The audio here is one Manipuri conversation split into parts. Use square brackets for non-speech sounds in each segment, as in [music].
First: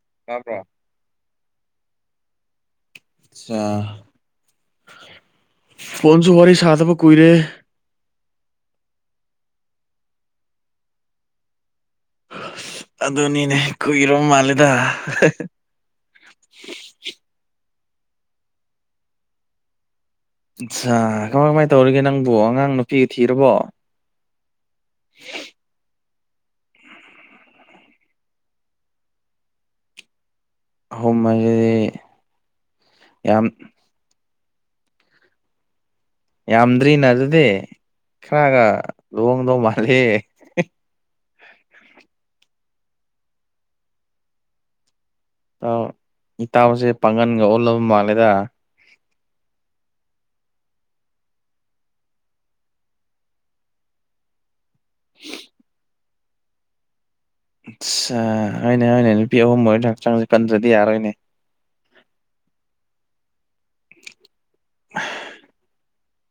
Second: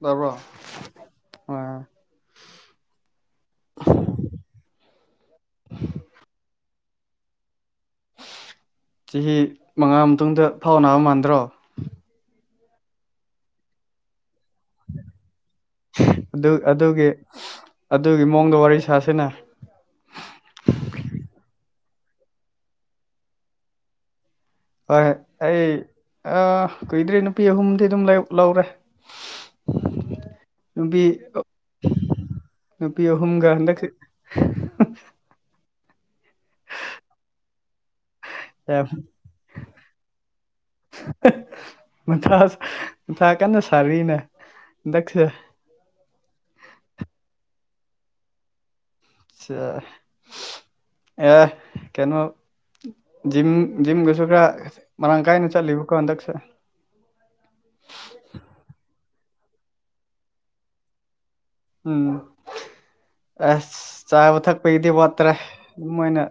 ꯇꯔꯕ꯭ꯔꯣ ꯇꯥꯕ꯭ꯔꯣ ꯑ ꯐꯣꯟꯁꯨ ꯋꯥꯔꯤ ꯁꯥꯗꯕ ꯀꯨꯏꯔꯦ ꯆꯍꯤ ꯃꯉꯥ ꯃꯇꯨꯡꯗ ꯐꯥꯎ ꯅꯥꯅꯕ ꯃꯥꯟꯗ꯭ꯔꯣ ꯑꯗꯨꯅꯤꯅꯦ ꯀꯨꯏꯔꯣ ꯃꯥꯜꯂꯦꯗ ꯑꯗꯨ ꯑꯗꯨꯒꯤ ꯑꯗꯨꯒꯤ ꯃꯑꯣꯡꯗ ꯋꯥꯔꯤ ꯁꯥꯁꯤꯅ ꯑꯆꯥ ꯀꯃꯥꯏ ꯀꯃꯥꯏꯅ ꯇꯧꯔꯤꯒꯦ ꯅꯪꯕꯨ ꯑꯉꯥꯡ ꯅꯨꯄꯤꯒꯤ ꯊꯤꯔꯕꯣ ꯍꯣꯏ ꯑꯩ ꯑ ꯀꯨꯏꯗ꯭ꯔꯦ ꯅꯨꯄꯤ ꯑꯍꯨꯝꯗꯤ ꯑꯗꯨꯝ ꯂꯧꯔꯦ ꯅꯨꯄꯤ ꯑꯍꯨꯝ ꯍꯥꯏꯁꯤꯗꯤ ꯅꯨꯄꯤ ꯌꯥꯝ ꯑꯍꯨꯝꯒ ꯍꯟꯗꯛ ꯌꯥꯝꯗ꯭ꯔꯤꯅ ꯑꯗꯨꯗꯤ ꯈꯔꯒ ꯌꯥꯝ ꯂꯨꯍꯣꯡꯗꯧ ꯃꯥꯂꯦ ꯃ ꯃꯊꯥ ꯀꯟꯅ ꯁꯥꯔꯤꯅꯦ ꯍꯟꯗꯛꯁꯤꯗ ꯏꯇꯥꯎꯁꯦ ꯄꯥꯡꯒꯟꯒ ꯑꯣꯜꯂꯕ ꯃꯥꯜꯂꯦꯗ ꯁ ꯑꯦ ꯀꯩꯅꯣ ꯖꯤꯝ ꯖꯤꯝ ꯨꯁꯨ ꯈ ꯃꯔꯥꯡ ꯀꯥꯏꯅ ꯆꯠꯂꯤꯕꯀꯣ ꯍꯟꯗꯛꯁꯦ ꯑꯠꯁꯥ ꯑꯅꯦ ꯑꯣꯏꯅ ꯅꯨꯄꯤ ꯑꯍꯨꯝ ꯍꯣꯏ ꯑꯣꯏꯅ ꯍꯛꯆꯥꯡꯁꯦ ꯄꯟꯗ꯭ꯔꯗꯤ ꯌꯥꯔꯣꯏꯅꯦ ꯎꯝ ꯑꯁ ꯆꯥꯕ ꯊꯛꯄꯒꯤꯗꯤ ꯋꯥꯠꯇ꯭ꯔꯦ ꯑꯗꯨꯝꯣꯏꯅ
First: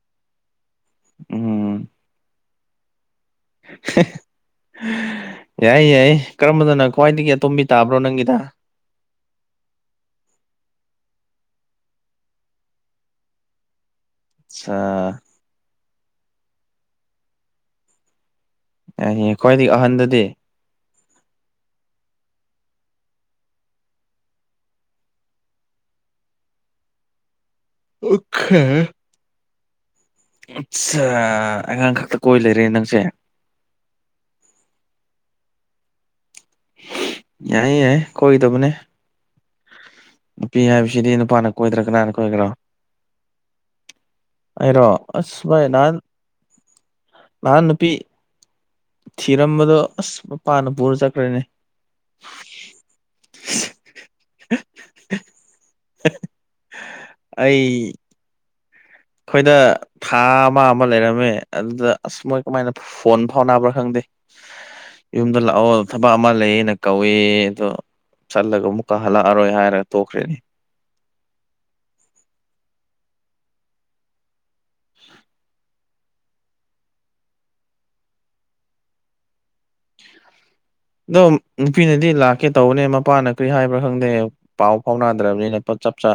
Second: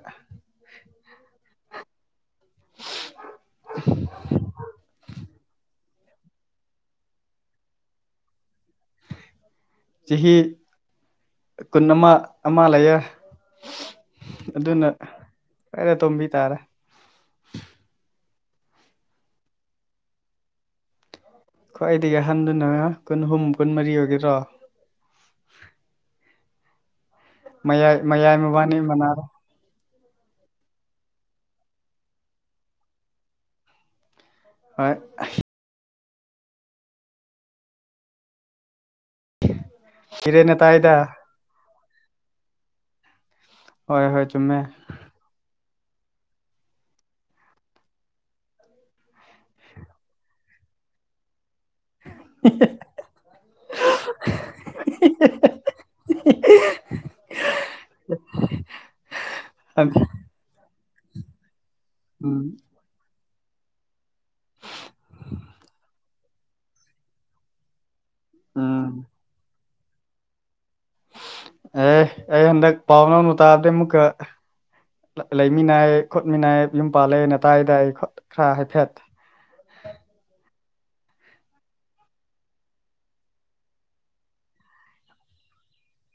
ꯎꯝ ꯌꯥꯏ ꯌꯥꯏ ꯀꯔꯝꯕꯗꯅ ꯈ꯭ꯋꯥꯏꯗꯒꯤ ꯑꯇꯣꯝꯕꯤ ꯇꯥꯕ꯭ꯔꯣ ꯅꯪꯒꯤꯗ ꯆꯍꯤ ꯀꯨꯟ ꯑꯃ ꯑꯃ ꯂꯩꯌꯦ ꯑꯠꯆꯥ ꯑꯗꯨꯅ ꯀꯔ ꯇꯣꯝꯕꯤ ꯇꯥꯔꯦ ꯑ ꯈ꯭ꯋꯥꯏꯗꯒꯤ ꯑꯍꯟꯗꯗꯤ ꯈ꯭ꯋꯥꯏꯗꯒꯤ ꯑꯍꯟꯗꯨꯅ ꯀꯨꯟꯍꯨꯝ ꯀꯨꯟ ꯃꯔꯤ ꯑꯣꯏꯒꯦꯔꯣ ꯃꯌꯥꯏ ꯃꯌꯥꯏ ꯑꯣꯈꯦ ꯃꯕꯥꯅꯤ ꯃꯅꯥꯔ ꯑꯆꯥ ꯑꯉꯥꯡ ꯈꯛꯇ ꯀꯣꯏ ꯂꯩꯔꯦ ꯅꯪꯁꯦ ꯍꯣꯏ ꯌꯥꯏ ꯌꯥ ꯀꯗꯕꯅꯦ ꯍꯤꯔꯦꯟꯅ ꯅꯨꯄꯤ ꯇꯥꯏꯗ ꯍꯥꯏꯕꯁꯤꯗꯤ ꯅꯨꯄꯥꯅ ꯀꯣꯏꯗ꯭ꯔ ꯀꯅꯥꯅ ꯀꯣꯏꯈ꯭ꯔꯣ ꯍꯣꯏ ꯍꯣꯏ ꯆꯨꯝꯃꯦ ꯑꯩꯔꯣ ꯑꯁ ꯃꯥꯏ ꯅꯍꯥꯟ ꯅꯍꯥꯟꯄꯤ ꯊꯤꯔꯝꯕꯗꯣ ꯑꯁ ꯃꯄꯥꯥꯟꯅ ꯄꯨꯔ ꯆꯠꯈ꯭ꯔꯅꯦ [inaudible] [inaudible] ꯑꯩꯈꯣꯏꯗ ꯎꯝ ꯊꯥ ꯑꯃ ꯑꯃ ꯂꯩꯔꯝꯃꯦ ꯑꯗꯨꯗ ꯑꯁ ꯃꯣꯏ ꯀꯃꯥꯏꯅ ꯐꯣꯟ ꯐꯥꯎꯅꯕ꯭ꯔꯥ ꯈꯪꯗꯦ ꯌꯨꯝꯗ ꯂꯥꯛꯑꯣ ꯑꯃ ꯂꯩꯌꯦꯅ ꯀꯧꯏ ꯑꯗꯣ ꯆꯠꯂꯒ ꯎꯝ ꯑꯃꯨꯛꯀ ꯍꯜꯂꯛꯑꯔꯣꯏ ꯍꯥꯏꯔꯒ ꯇꯣꯛꯈ꯭ꯔꯦꯅꯦ ꯑꯦ ꯑꯩ ꯍꯟꯗꯛ ꯄꯥꯥꯎꯅꯥ ꯃꯇꯥꯕꯗꯤ ꯑꯃꯨꯀ ꯂꯩꯃꯤꯟꯅꯏ ꯈꯣꯠꯃꯤꯟꯅꯏ ꯌꯨꯝ ꯄꯥꯜꯂꯦ ꯅꯥꯗꯥꯏ ꯗꯥꯏ ꯈꯔ ꯍꯥꯏꯐꯦꯠ ꯑꯗꯣ ꯅꯨꯄꯤꯅꯗꯤ ꯂꯥꯛꯀꯦ ꯇꯧꯕꯅꯦ ꯃꯄꯥꯅ ꯀꯔꯤ ꯍꯥꯏꯕ꯭ꯔꯥ ꯈꯪꯗꯦ ꯄꯥꯎ ꯐꯥꯎꯅꯗ꯭ꯔꯕꯅꯤꯅ ꯄꯣ ꯆꯞ ꯆꯥ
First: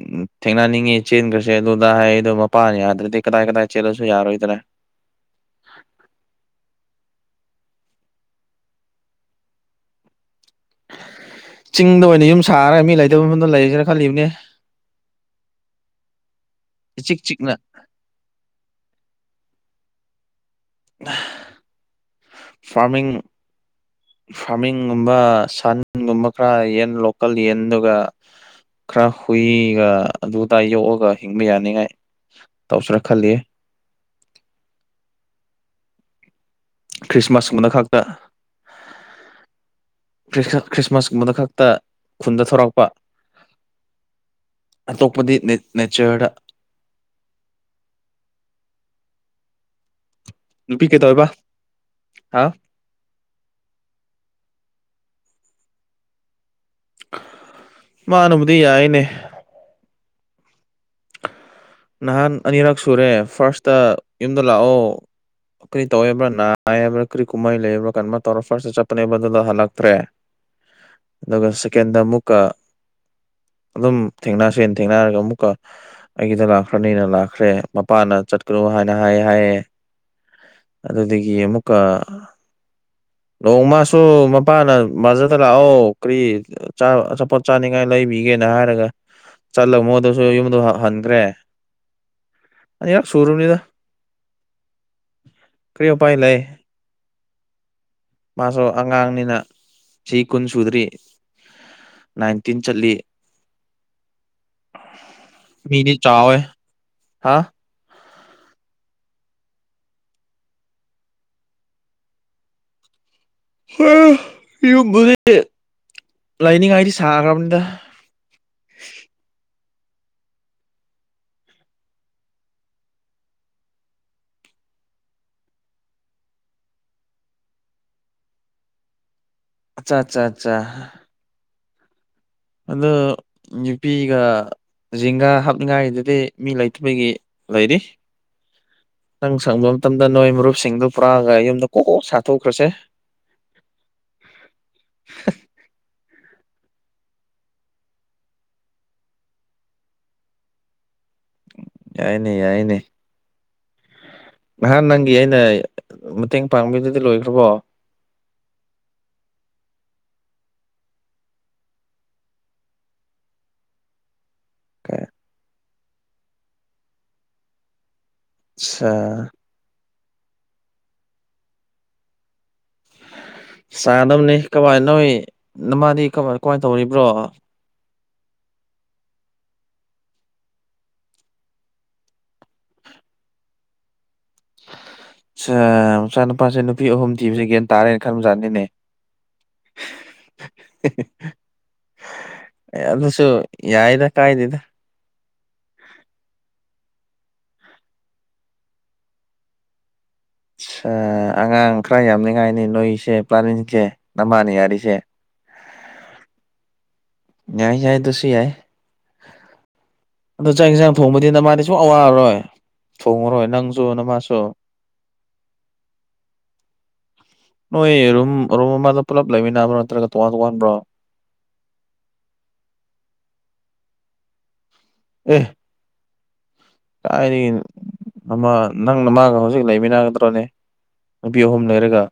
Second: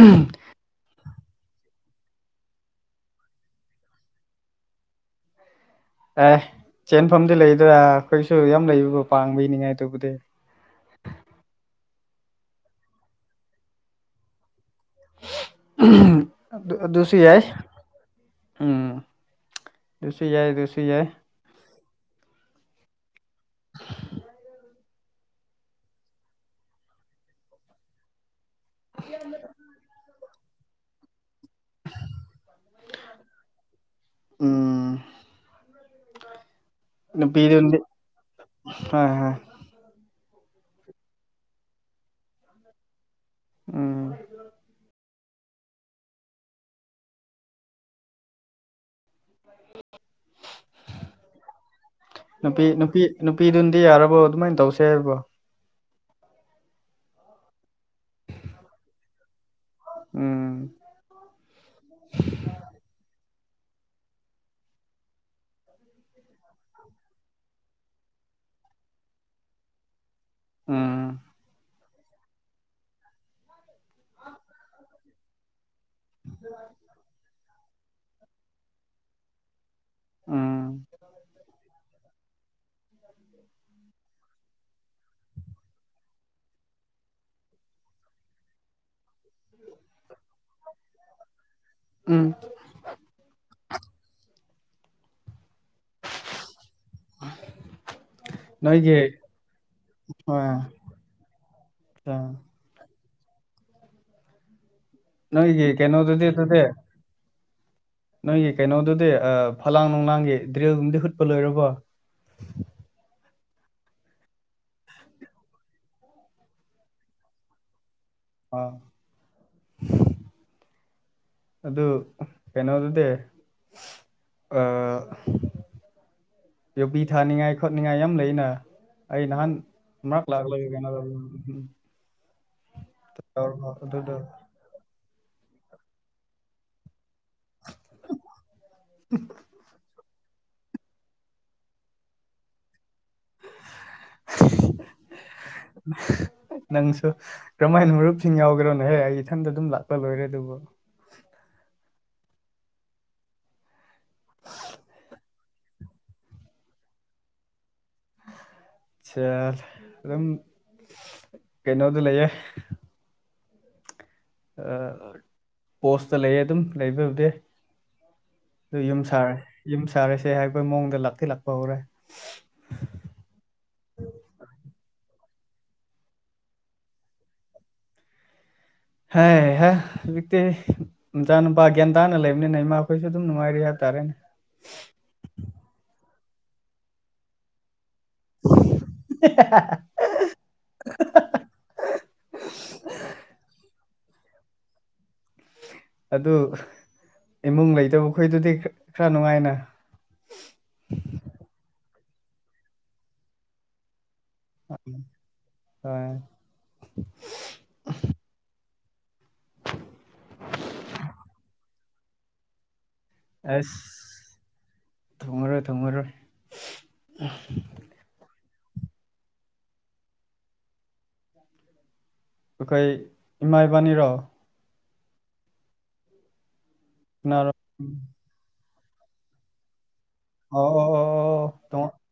ꯎꯝ ꯊꯦꯡꯅꯅꯤꯡꯉꯤ ꯆꯤꯟꯈ꯭ꯔꯁꯦ ꯑꯗꯨꯗ ꯍꯥꯏꯗꯣ ꯃꯄꯥꯟ ꯌꯥꯗ꯭ꯔꯗꯤ ꯀꯗꯥꯏ ꯀꯗꯥꯏ ꯆꯦꯜꯂꯁꯨ ꯌꯥꯔꯣꯏꯗ꯭ꯔꯥ ꯑꯦ ꯆꯦꯟꯐꯝꯗꯤ ꯂꯩꯗ ꯑꯩꯈꯣꯏꯁꯨ ꯌꯥꯝ ꯂꯩꯕꯕꯣ ꯄꯥꯡꯕ ꯏꯅꯤꯉꯥꯏ ꯑꯗꯨꯕꯨꯗꯤ ꯆꯤꯡꯗ ꯑꯣꯏꯅ ꯌꯨꯝ ꯁꯥꯔꯒ ꯃꯤ ꯂꯩꯇꯕ ꯃꯐꯝꯗ ꯂꯩꯁꯦꯅ ꯈꯜꯂꯤꯕꯅꯦ ꯏꯆꯤꯛ ꯨꯁꯔꯤ ꯍꯥꯏꯏ ꯆꯤꯛꯅ ꯎꯝ ꯁꯨ ꯌꯥꯏ ꯁꯨ ꯌꯥꯏ ꯐꯔꯃꯤ ꯐꯥꯃꯤ ꯒꯨꯝꯕ ꯁꯅꯟꯒꯨꯝꯕ ꯈꯔ ꯌꯦꯟ ꯂꯣꯀꯦꯜ ꯌꯦꯟ ꯑꯗꯨꯒ ꯈꯔ ꯍꯨꯏ ꯑꯩ ꯑꯗꯨꯗꯥꯏ ꯌꯣꯛꯑꯒ ꯍꯤꯡꯕ ꯌꯥꯅꯤꯉꯥꯏ ꯇꯧꯁꯤꯔ ꯈꯜꯂꯤ ꯎꯝ ꯈ꯭ꯔꯤꯁꯃꯥꯁꯀꯨꯝꯕꯗ ꯄꯤꯔꯗꯤ ꯈꯛꯇ ꯑ ꯍꯥ ꯈ꯭ꯔꯤꯁꯃꯥꯁꯀꯨꯝꯕꯗꯨ ꯈꯛꯇ ꯈꯨꯟꯗ ꯊꯧꯔꯛꯄ ꯎꯝ ꯑꯇꯣꯞꯄꯗꯤ ꯅꯦꯆꯔꯗ ꯅꯨꯄꯤ ꯀꯩꯗꯧꯔꯤꯕ ꯅꯨꯄꯤ ꯅꯨꯄꯤ ꯅꯨꯄꯤꯗꯨꯅꯗꯤ ꯌꯥꯔꯕꯣ ꯑꯗꯨꯃꯥꯏꯅ ꯇꯧꯁꯦ ꯍꯥꯏꯔꯕꯣ ꯃꯥꯅꯨꯕꯨꯗꯤ ꯌꯥꯏꯅꯦ ꯎꯝ ꯅꯍꯥꯟ ꯑꯅꯤꯔꯛ ꯁꯨꯔꯦ ꯐꯥꯔꯁꯇ ꯌꯨꯝꯗ ꯂꯥꯛꯑꯣ ꯀꯔꯤ ꯇꯧꯕ꯭ꯔꯥ ꯅꯥꯏꯕ꯭ꯔꯥ ꯀꯔꯤ ꯀꯨꯝꯍꯩ ꯂꯩꯕ꯭ꯔꯥ ꯀꯔꯝꯥꯏꯅ ꯇꯧꯔꯣ ꯐꯥꯁꯇ ꯆꯠꯄꯅꯦꯕ ꯑꯗꯨꯗ ꯍꯜꯂꯛꯇ꯭ꯔꯦ ꯎꯝ ꯑꯗꯨꯒ ꯇꯀꯦꯟꯗ ꯑꯃꯨꯛꯀ ꯑꯗꯨꯝ ꯊꯦꯡꯅꯁꯦ ꯊꯦꯡꯅꯔꯒ ꯑꯃꯨꯛꯀ ꯑꯩꯒꯤꯗ ꯂꯥꯛ ꯈꯔꯅꯤꯅ ꯂꯥꯛꯈ꯭ꯔꯦ ꯃꯄꯥꯅ ꯆꯠꯈ꯭ꯔꯨ ꯍꯥꯏꯅ ꯍꯥꯏꯌꯦ ꯍꯥꯏꯑꯦ ꯎꯝ ꯑꯗꯨꯗꯒꯤ ꯑꯃꯨꯛꯀ ꯅꯣꯡꯃꯁꯨ ꯃꯄꯥꯅ ꯃꯥꯖꯗ ꯂꯥꯛꯑꯣ ꯀꯔꯤ ꯑꯆꯥꯄꯣꯠ ꯆꯥꯅꯤꯡꯉꯥꯏ ꯂꯩꯕꯤꯒꯦꯅ ꯍꯥꯏꯔꯒ ꯆꯠꯂꯒ ꯃꯣꯏꯗꯁꯨ ꯌꯨꯝꯗ ꯍꯟꯈ꯭ꯔꯦ ꯎꯝ ꯑ ꯌꯥ ꯁꯣꯝ ꯂꯤꯗ ꯀꯔꯤꯣ ꯄꯥꯏ ꯂꯩꯑ ꯃꯥꯁꯨ ꯅꯣꯏꯒꯤ ꯑꯉꯥꯡꯅꯤꯅ ꯆꯍꯤ ꯀꯨꯟ ꯍꯣꯏ ꯁꯨꯗ꯭ꯔꯤ ꯅꯥꯏꯟꯇꯤꯟ ꯆꯠꯂꯤ ꯅꯣꯏꯒꯤ ꯃꯤꯗꯤ ꯀꯩꯅꯣꯗꯨꯗꯤ ꯆꯥꯎꯋꯦ ꯑꯗꯨꯗꯤ ꯍꯥꯥ ꯅꯣꯏꯒꯤ ꯀꯩꯅꯣꯗꯨꯗꯤ ꯐꯂꯥꯡ ꯅꯨꯡꯂꯥꯡꯒꯤ ꯗ꯭ꯔꯤꯜꯒꯨꯝꯗꯤ ꯍꯨꯠꯄ ꯂꯣꯏꯔꯕꯣ ꯍ ꯌꯨꯝꯕꯨꯗꯤ ꯂꯥꯏꯅꯤꯡꯉꯥꯏꯗꯤ ꯁꯥꯈ꯭ꯔꯕꯅꯤꯗ ꯑꯥ ꯑꯗꯨ ꯀꯩꯅꯣꯗꯨꯗꯤ ꯑ ꯌꯨꯕꯤ ꯊꯥꯅꯤꯡꯉꯥꯏ ꯈꯣꯠꯅꯤꯡꯉꯥꯏ ꯌꯥꯝ ꯂꯩꯅ ꯑꯩ ꯅꯍꯥꯟ ꯑꯠꯆꯥ ꯑꯠꯆꯥ ꯊꯛ ꯑꯠꯆꯥ ꯂꯥꯛꯂꯒꯦ ꯀꯅ ꯑ ꯑꯗꯨꯗꯣ ꯅꯨꯄꯤꯒ ꯖꯤꯡꯒꯥ ꯍꯥꯞꯅꯤꯡꯉꯥꯏꯗꯨꯗꯤ ꯃꯤ ꯂꯩꯇꯕꯒꯤ ꯂꯩꯔꯤ ꯅꯪ ꯁꯪꯕ ꯃꯇꯝꯗ ꯅꯣꯏ ꯃꯔꯨꯞꯁꯤꯡꯗꯨ ꯄꯨ꯭ꯔꯥꯒ ꯌꯨꯝꯗ ꯀꯣꯛ ꯀꯣꯛ ꯁꯥꯊꯣꯛꯈ꯭ꯔꯁꯦ ꯅꯪꯁꯨ ꯀꯔꯝꯍꯥꯏꯅ ꯃꯔꯨꯞꯁꯤꯡ ꯌꯥꯎꯈ꯭ꯔꯣꯅꯍꯦ ꯑꯩ ꯏꯊꯟꯇ ꯑꯗꯨꯝ ꯂꯥꯛꯄ ꯂꯣꯏꯔꯦ ꯑꯗꯨꯕꯨ ꯌꯥꯏꯅꯦ ꯌꯥꯏꯅꯦ ꯅꯍꯥꯟ ꯅꯪꯒꯤ ꯑꯩꯅ ꯃꯇꯦꯡ ꯄꯥꯡꯕꯗꯨꯗꯤ ꯂꯣꯏꯈ꯭ꯔꯕꯣ ꯆ ꯑꯗꯨꯝ ꯀꯩꯅꯣꯗ ꯂꯩꯌꯦ ꯄꯣꯁꯇ ꯂꯩꯌꯦ ꯑꯗꯨꯝ ꯂꯩꯕꯕꯨꯗꯤ ꯑꯗꯨ ꯑꯠꯆꯥ ꯌꯨꯝ ꯁꯥꯔꯦ ꯌꯨꯝ ꯁꯥꯔꯁꯦ ꯍꯥꯏꯈꯣꯏ ꯃꯑꯣꯡꯗ ꯂꯥꯛꯇꯤ ꯂꯥꯛꯄ ꯍꯧꯔꯦ ꯆꯥꯗꯕꯅꯤ ꯀꯃꯥꯏ ꯅꯣꯏ ꯅꯃꯥꯗꯤ ꯀꯃꯥꯏ ꯀꯃꯥꯏꯅ ꯇꯧꯔꯤꯕ꯭ꯔꯣ ꯍꯦ ꯍꯦ ꯍꯧꯖꯤꯛꯇꯤ ꯅꯨꯆꯥ ꯅꯨꯄꯥ ꯒ꯭ꯌꯥꯟ ꯇꯥꯅ ꯂꯩꯕꯅꯤꯅ ꯏꯃꯥꯈꯣꯏꯁꯨ ꯑꯗꯨꯝ ꯅꯨꯡꯉꯥꯏꯔꯤ ꯍꯥꯏꯕ ꯇꯥꯔꯦꯅꯦ ꯑ ꯃꯆꯥ ꯅꯨꯨꯄꯥꯁꯦ ꯅꯨꯄꯤ ꯑꯍꯨꯝ ꯊꯤꯕꯁꯦ ꯒꯅ ꯇꯥꯔꯦꯅ ꯈꯟꯕꯖꯥꯠꯅꯤꯅꯦ ꯑꯗꯨꯁꯨ ꯌꯥꯏꯗ ꯀꯥꯏꯗꯗ ꯑꯗꯨ ꯏꯃꯨꯡ ꯂꯩꯇꯕꯈꯣꯏꯗꯨꯗꯤ ꯈꯔ ꯅꯨꯡꯉꯥꯏꯅ ꯑ ꯑꯉꯥꯡ ꯈꯔ ꯌꯥꯝꯅꯤꯡꯉꯥꯏꯅꯤ ꯅꯣꯏꯁꯦ ꯄ꯭ꯂꯥꯅꯤꯡꯁꯦ ꯅꯃꯥꯅ ꯌꯥꯔꯤꯁꯦ ꯀꯣꯏꯦ ꯌꯥꯏ ꯌꯥꯏ ꯑꯗꯨꯁꯨ ꯌꯥꯏ ꯑꯗꯨ ꯆꯥꯛ ꯌꯦꯟꯁꯥꯡ ꯊꯣꯡꯕꯗꯤꯅ ꯃꯥꯅ ꯁ ꯑꯋꯥꯔꯔꯣꯏ ꯊꯣꯡꯉꯔꯣꯏ ꯑꯁ ꯅꯪꯁꯨ ꯅꯃꯁꯨ ꯊꯣꯡꯉꯔꯣꯏ ꯊꯣꯡꯉꯔꯣꯏ ꯅꯣꯏ ꯔꯨꯝ ꯔꯨꯝ ꯑꯃꯗ ꯄꯨꯂꯞ ꯂꯩꯃꯤꯟꯅꯕ꯭ꯔꯣ ꯅꯠꯇ꯭ꯔꯒ ꯇꯣꯉꯥꯟ ꯇꯣꯉꯥꯟꯕ꯭ꯔꯣ ꯑꯩꯈꯣꯏ ꯏꯃꯥ ꯏꯕꯥꯅꯤꯔꯣ ꯑꯦ ꯀꯅꯥꯔꯣ ꯀꯥꯏꯗꯒꯤꯑꯣ ꯑꯃꯥ ꯅꯪꯅ ꯃꯥꯒ ꯍꯧꯖꯤꯛ ꯂꯩꯃꯤꯟꯅꯒꯗ ꯅꯦ ꯑꯣ ꯑꯣ ꯑꯣ ꯅꯨꯄꯤ ꯑꯣ ꯑꯍꯨꯝ ꯇꯣꯡ ꯂꯩꯔꯒ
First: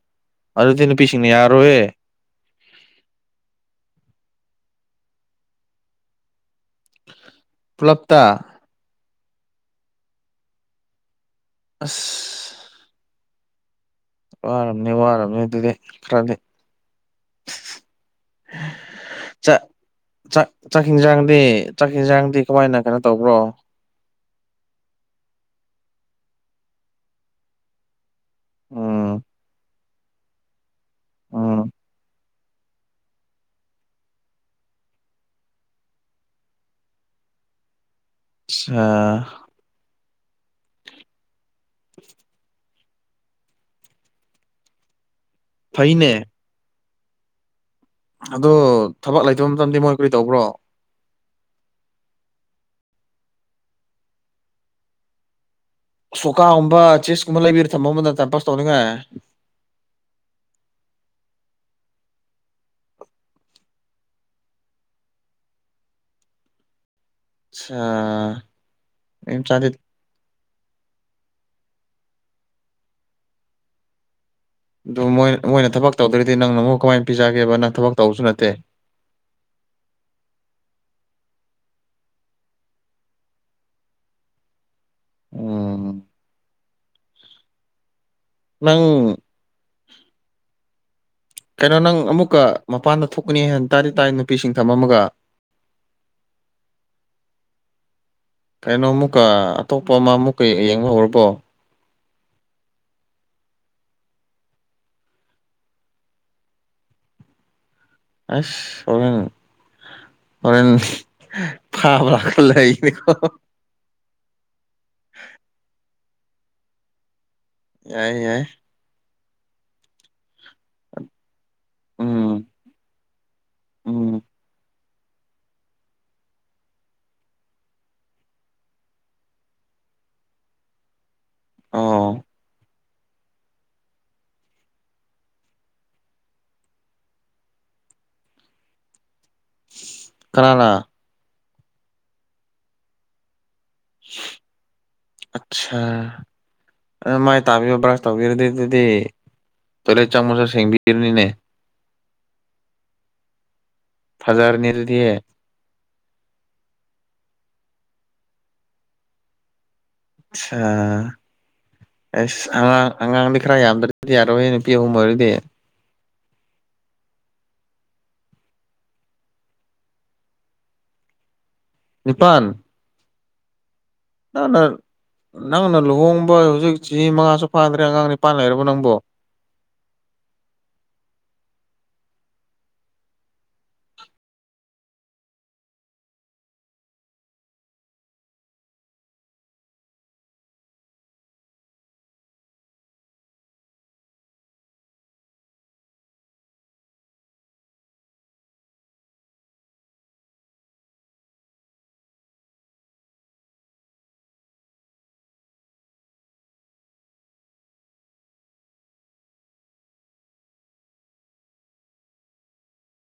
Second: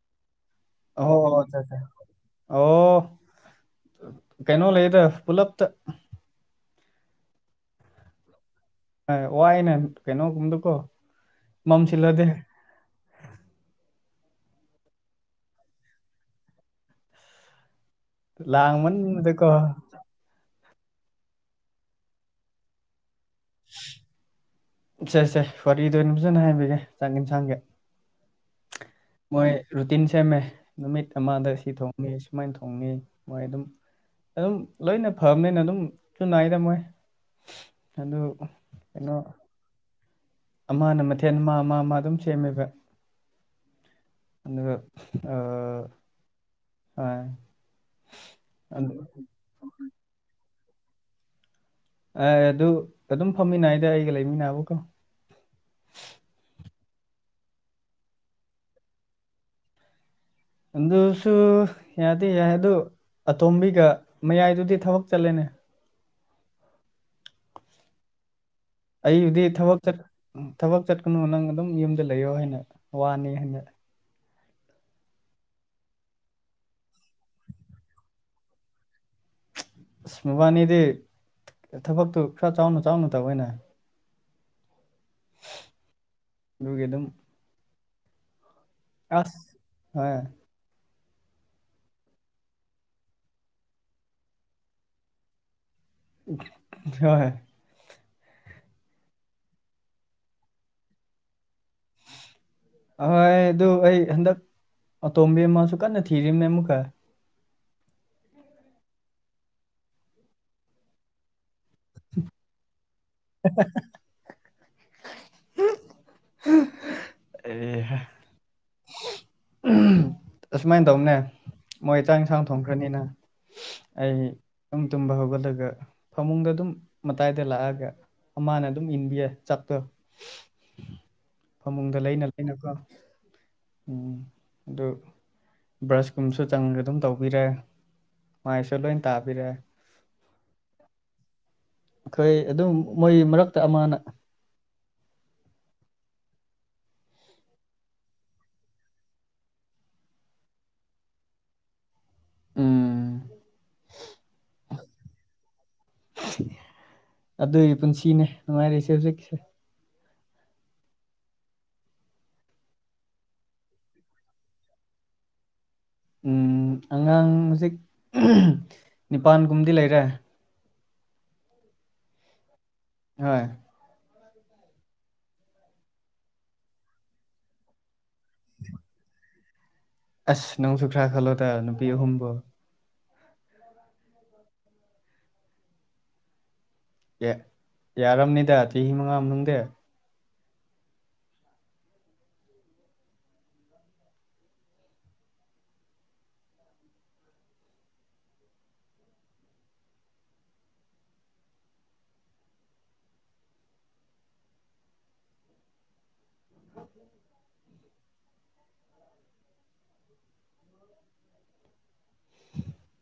ꯑꯗꯨꯗꯤ ꯑꯣ ꯅꯨꯄꯤꯁꯤꯡꯅ ꯑꯣ ꯑꯠꯆꯥ ꯑꯠꯆꯥ ꯌꯥꯔꯣꯏꯌꯦ ꯑꯣ ꯀꯩꯅꯣ ꯂꯩꯗ ꯄꯨꯂꯞꯇ ꯄꯨꯂꯞꯇ ꯋꯥꯏꯅꯦ ꯀꯩꯅꯣꯒꯨꯝꯗꯨꯀꯣ ꯃꯝꯁꯤꯜꯂꯗꯤ ꯑꯁ ꯋꯥꯔꯝꯅꯤ ꯋꯥꯔꯝꯅꯤ ꯑꯗꯨꯗꯤ ꯈꯔꯗꯤ ꯂꯥꯡꯃꯟꯕꯗꯀꯣ ꯥꯆꯥꯛ ꯆꯥꯛ ꯌꯦꯟꯁꯥꯡꯗꯤ ꯆꯥꯛ ꯌꯦꯟꯡꯁꯥꯡꯗꯤ ꯀꯃꯥꯏꯅ ꯀꯩꯅꯣ ꯇꯧꯕ꯭ꯔꯣ ꯁꯦ ꯁꯦ ꯋꯥꯔꯤꯗꯣ ꯑꯩꯅ ꯐꯖꯅꯥ ꯍꯥꯏꯕꯤꯒꯦ ꯆꯥꯡ ꯌꯦꯟꯁꯥꯡꯒꯤ ꯎꯝ ꯃꯣꯏ ꯔꯨꯇꯤꯟ ꯁꯦꯝꯃꯦ ꯅꯨꯃꯤꯠ ꯑꯃꯗ ꯎꯝ ꯁꯤ ꯊꯣꯡꯅꯤ ꯁꯨꯃꯥꯏꯅ ꯊꯣꯡꯅꯤ ꯃꯣꯏ ꯑꯗꯨꯝ ꯑꯗꯨꯝ ꯂꯣꯏꯅ ꯐꯕꯅꯦꯅ ꯑꯗꯨꯝꯁꯨꯨ ꯅꯥꯏꯗ ꯃꯣꯏ ꯑꯗꯨ ꯑꯥꯁꯥ ꯀꯩꯅꯣ [unintelligible] ꯑꯃꯅ ꯃꯊꯦꯜ ꯑꯃ ꯃꯥ ꯃꯥ ꯑꯗꯨꯝ ꯁꯦꯝꯃꯦꯕ ꯑꯗꯨꯒ ꯑꯥ ꯐꯩꯅꯦ ꯑꯥ ꯑꯗꯣ ꯊꯕꯛ ꯂꯩꯇꯕ ꯃꯇꯝꯗꯤ ꯃꯣꯏ ꯀꯔꯤ ꯇꯧꯕ꯭ꯔꯣ ꯑꯦ ꯑꯗꯨ ꯑꯗꯨꯝ ꯐꯝꯃꯤꯟꯅꯩꯗ ꯑꯩꯒ ꯂꯩꯃꯤꯟꯅꯕꯀꯣ ꯁꯣꯀꯥꯒꯨꯝꯕ ꯆꯦꯁ ꯀꯨꯝꯕ ꯂꯩꯕꯤꯔ ꯊꯝꯃꯣ ꯑꯃꯗꯣ ꯇꯥꯏꯝ ꯄꯥꯁ ꯇꯧꯅꯤꯡꯉꯥꯏ ꯑꯗꯨꯁꯨ ꯌꯥꯗꯤ ꯌꯥꯏ ꯑꯗꯨ ꯑꯇꯣꯝꯕꯤꯒ ꯃꯌꯥꯏꯗꯨꯗꯤ ꯊꯕꯛ ꯆꯠꯂꯦꯅꯦ ꯑꯁꯁꯥ ꯑꯩꯕꯨꯗꯤ ꯊꯕꯛ ꯊꯕꯛ ꯆꯠꯀꯅꯨ ꯅꯪ ꯑꯗꯨꯝ ꯌꯨꯝꯗ ꯂꯩꯌꯣ ꯍꯥꯏꯅ ꯋꯥꯅꯤ ꯍꯥꯏꯅ ꯑꯗꯨ ꯃꯣꯏ ꯃꯣꯏꯅ ꯊꯕꯛ ꯇꯧꯗꯔ꯭ ꯗꯤ ꯅꯪꯅ ꯑꯃꯨꯛ ꯀꯃꯥꯏꯅ ꯄꯤꯖꯒꯦꯕ ꯅꯪ ꯊꯕꯛ ꯇꯧꯕꯁꯨ ꯅꯠꯇꯦ ꯑꯁ ꯃꯕꯥꯅꯤꯗꯤ ꯊꯕꯛꯇꯨ ꯈꯔ ꯆꯥꯎꯅ ꯆꯥꯎꯅ ꯇꯧꯋꯦꯅ ꯎꯝ ꯑꯗꯨꯒꯤ ꯑꯗꯨꯝ ꯅꯪ ꯍꯣꯏ [unintelligible] ꯀꯩꯅꯣ ꯅꯪ ꯑꯃꯨꯛꯀ ꯃꯄꯥꯟꯗ ꯊꯣꯛꯀꯅꯤ ꯍꯥꯏꯅ ꯇꯥꯗꯤ ꯇꯥꯏ ꯅꯨꯄꯤꯁꯤꯡ ꯊꯃꯝꯃꯒ ꯍꯣꯏ ꯀꯩꯅꯣ ꯑꯃꯨꯛꯀ ꯑꯇꯣꯞꯄ ꯑꯃ ꯑꯃꯨꯛꯀ ꯌꯦꯡꯕ ꯍꯧꯔꯕꯣ ꯍꯣꯏ ꯑꯗꯨ ꯑꯩ ꯍꯟꯗꯛ ꯑꯇꯣꯝꯕꯤ ꯑꯃꯁꯨ ꯀꯟꯅ ꯊꯤꯔꯤꯕꯅꯦ ꯑꯃꯨꯛꯀ ꯑꯁ [inaudible] [unintelligible] ꯍꯣꯔꯦꯟ ꯐꯥꯕꯥ ꯂꯥꯛꯀꯅꯤꯀꯣ [inaudible] [unintelligible] [inaudible] ꯑꯍꯝ ꯌꯥꯏ ꯌꯥꯏ [unintelligible] [inaudible] ꯑꯁꯨꯃꯥꯏꯅ ꯇꯧꯅꯦ ꯃꯣꯏ ꯆꯥꯛ ꯎꯝ ꯏꯟꯁꯥꯡ ꯊꯣꯡꯈ꯭ꯔꯅꯤꯅ ꯑꯩ ꯎꯝ ꯑꯗꯨꯝ ꯇꯨꯝꯕ ꯍꯧꯒꯠꯂꯒ ꯐꯃꯨꯡꯗ ꯑꯗꯨꯝ ꯃꯇꯥꯏꯗ ꯂꯥꯛꯑꯒ ꯑꯃꯅ ꯑꯗꯨꯝ ꯏꯟꯕꯤꯌꯦ ꯆꯥꯛꯇꯣ ꯐꯃꯨꯡꯗ ꯑꯣ ꯂꯩꯅ ꯂꯩꯅ ꯀꯣ ꯎꯝ ꯑꯗꯨ ꯕ꯭ꯔꯁꯀꯨꯝꯕꯁꯨ ꯆꯪꯉꯒ ꯑꯗꯨꯝ ꯇꯧꯕꯤꯔꯦ ꯃꯥꯏꯁꯨ ꯂꯣꯏ ꯇꯥꯕꯤꯔꯦ ꯀꯅꯥꯅꯥ ꯑꯩꯈꯣꯏ ꯑꯗꯨꯝ ꯃꯣꯏ ꯃꯔꯛꯇ ꯑꯃꯅ ꯑꯁꯁꯥ ꯑꯗꯨꯃꯥꯏ ꯇꯥꯕꯤꯕ ꯕ꯭ꯔꯁ ꯇꯧꯕꯤꯔꯗꯤ ꯑꯗꯨꯗꯤ ꯇꯣꯏꯂꯦꯠ ꯆꯪꯕꯁꯨ ꯁꯦꯡꯕꯤꯔꯅꯤꯅꯦ ꯎꯝ ꯐꯖꯔꯅꯤ ꯑꯗꯨꯗꯤ ꯑꯗꯨꯒꯤ ꯄꯨꯟꯁꯤꯅꯦ ꯅꯨꯡꯉꯥꯏꯔꯤꯁꯦ ꯍꯧꯖꯤꯛꯁꯦ ꯑꯁꯁꯥ ꯑꯁ ꯑꯉꯥꯡ ꯑꯉꯥꯡꯗꯤ ꯈꯔ ꯌꯥꯝꯗ꯭ꯔꯗꯤ ꯌꯥꯔꯣꯏꯍꯦ ꯅꯨꯄꯤ ꯑꯍꯨꯝ ꯑꯣꯏꯔꯗꯤ ꯑꯉꯥꯡ ꯍꯧꯖꯤꯛ ꯅꯤꯄꯥꯟꯒꯨꯝꯕꯗꯤ ꯂꯩꯔꯦ ꯅꯤꯄꯥꯟ ꯍꯣꯏ [inaudible] ꯅꯪꯅ ꯅꯪꯅ ꯂꯨꯍꯣꯡꯕ ꯍꯧꯖꯤꯛ ꯆꯍꯤ ꯃꯉꯥꯁꯨ ꯐꯥꯗ꯭ꯔꯤ ꯑꯉꯥꯡ ꯅꯤꯄꯥꯟ ꯂꯩꯔꯕ ꯅꯪꯕꯣ ꯑꯁ ꯅꯪꯁꯨ ꯈꯔ ꯈꯜꯂꯣꯗ ꯅꯨꯄꯤ ꯑꯍꯨꯝꯕꯣ ꯌꯥꯔꯝꯅꯤꯗ ꯆꯍꯤ ꯃꯉꯥ ꯃꯅꯨꯡꯗꯤ [unintelligible] [unintelligible] [inaudible]